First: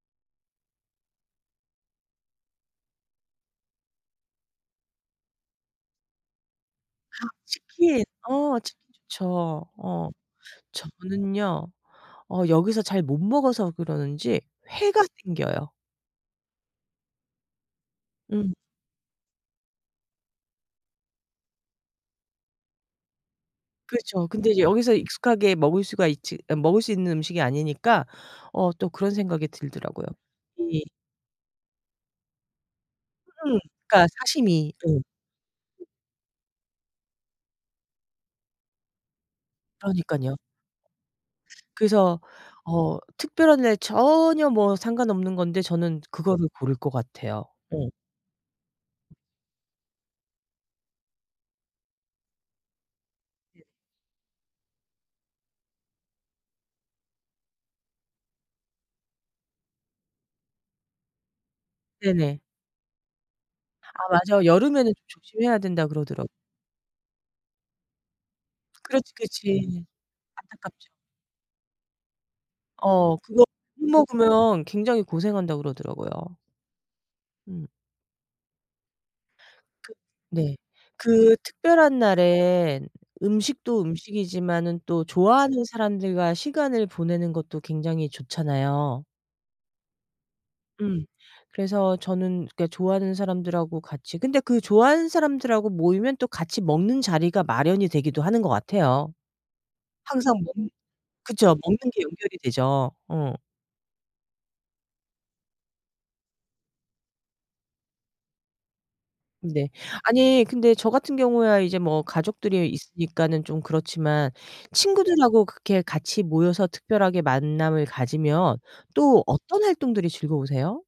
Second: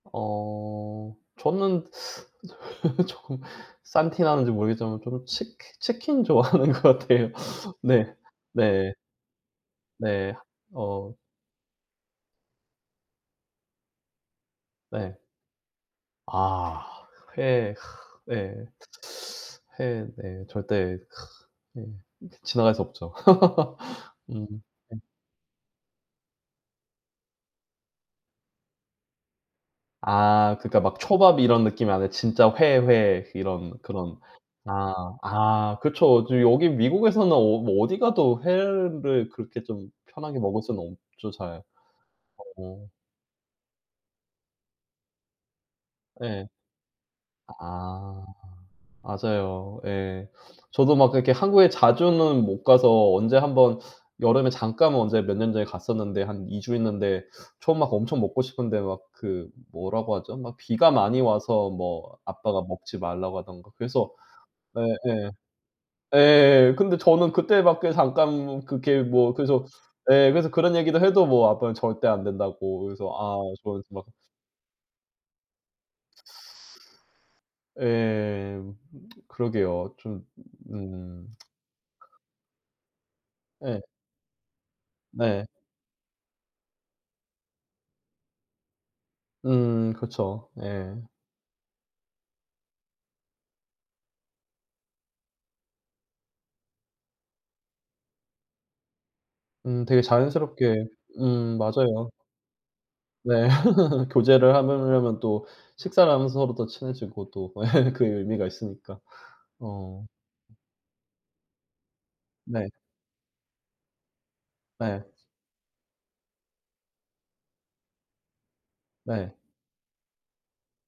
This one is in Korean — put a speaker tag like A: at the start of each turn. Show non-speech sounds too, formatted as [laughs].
A: 어. 저는 [laughs] 조금 싼티나는지 모르겠지만 저는 치키 치킨 좋아하는 것
B: 아
A: 같아요.
B: 치킨.
A: 네.
B: 어 치킨
A: 네.
B: 좋죠. 어.
A: 네. 어.
B: 저는요. 어 여기서 잘 못 먹어서 그러는지 회가
A: 네.
B: 땡겨요.
A: 아. 회.
B: 음.
A: 예. 회 네. 절대 예 지나갈 수 없죠. [laughs]
B: 그렇죠.
A: 음.
B: 근데 이제 여기서
A: 네.
B: 익숙하게 먹을 수가 있지 먹을 수 있는 음식이 아니니까 어 또 그런 생각이 들더라고요.
A: 아. 그러니까
B: 이
A: 막 초밥 이런 느낌이 아니라 진짜 회, 회
B: 음.
A: 이런
B: 그러니까
A: 그런.
B: 사시미. 예.
A: 아. 아 그쵸. 저 여기 미국에서는 어 뭐 어디가도 회를 그렇게 좀
B: 그러니깐요.
A: 편하게 먹을 수는 없죠 잘.
B: 그래서
A: 어.
B: 어 특별한 날 전혀 뭐 상관없는 건데 저는
A: 예.
B: 그거를 고를 것 같아요. 음.
A: 아. 맞아요. 예. 저도 막 그렇게 한국에 자주는 못 가서 언제 1
B: 네.
A: 번 여름에 잠깐 언제 몇 년 전에 갔었는데 한 2 주 있는데 전 막 엄청 먹고 싶은데 막 그 뭐라고 하죠 막 비가 많이 와서 뭐
B: 네네.
A: 아빠가 먹지 말라고 하던가
B: 아
A: 그래서
B: 맞아. 여름에는 좀
A: 예예.
B: 조심해야 된다 그러더라고.
A: 예. 근데 저는 그때밖에 잠깐 그게
B: 그렇지,
A: 뭐
B: 그렇지.
A: 그래서 예 그런
B: 안타깝죠.
A: 얘기도 해도 뭐 아빠는 절대 안 된다고 그래서
B: 어.
A: 아
B: 그거
A: 저한테
B: 술
A: 막
B: 먹으면 굉장히 고생한다고 그러더라고요. 음.
A: 예. [tsk]
B: 그.
A: 그러게요. 좀
B: 네. 그
A: 음.
B: 특별한
A: [tsk]
B: 날엔
A: 예.
B: 음식도 음식이지만은 또
A: 네.
B: 좋아하는 사람들과 시간을 보내는 것도 굉장히 좋잖아요.
A: 음. 그쵸. 예.
B: 음. 그래서 저는 그러니까 좋아하는 사람들하고 같이 근데 그 좋아하는 사람들하고 모이면 또 같이 먹는 자리가 마련이 되기도 하는 것 같아요.
A: 음. 되게
B: 항상 먹는
A: 자연스럽게
B: 그쵸.
A: 음
B: 먹는 게
A: 맞아요.
B: 연결이 되죠. 어.
A: 네. [laughs] 교제를 하려면 또 식사를 하면서 서로 더 친해지고 또 [laughs] 그 의미가 있으니까.
B: 네.
A: 어.
B: 아니 근데 저 같은 경우야 이제 뭐 가족들이
A: 네.
B: 있으니까는 좀 그렇지만
A: 예.
B: 친구들하고 그렇게 같이 모여서 특별하게 만남을 가지면 또
A: 네.
B: 어떤 활동들이 즐거우세요?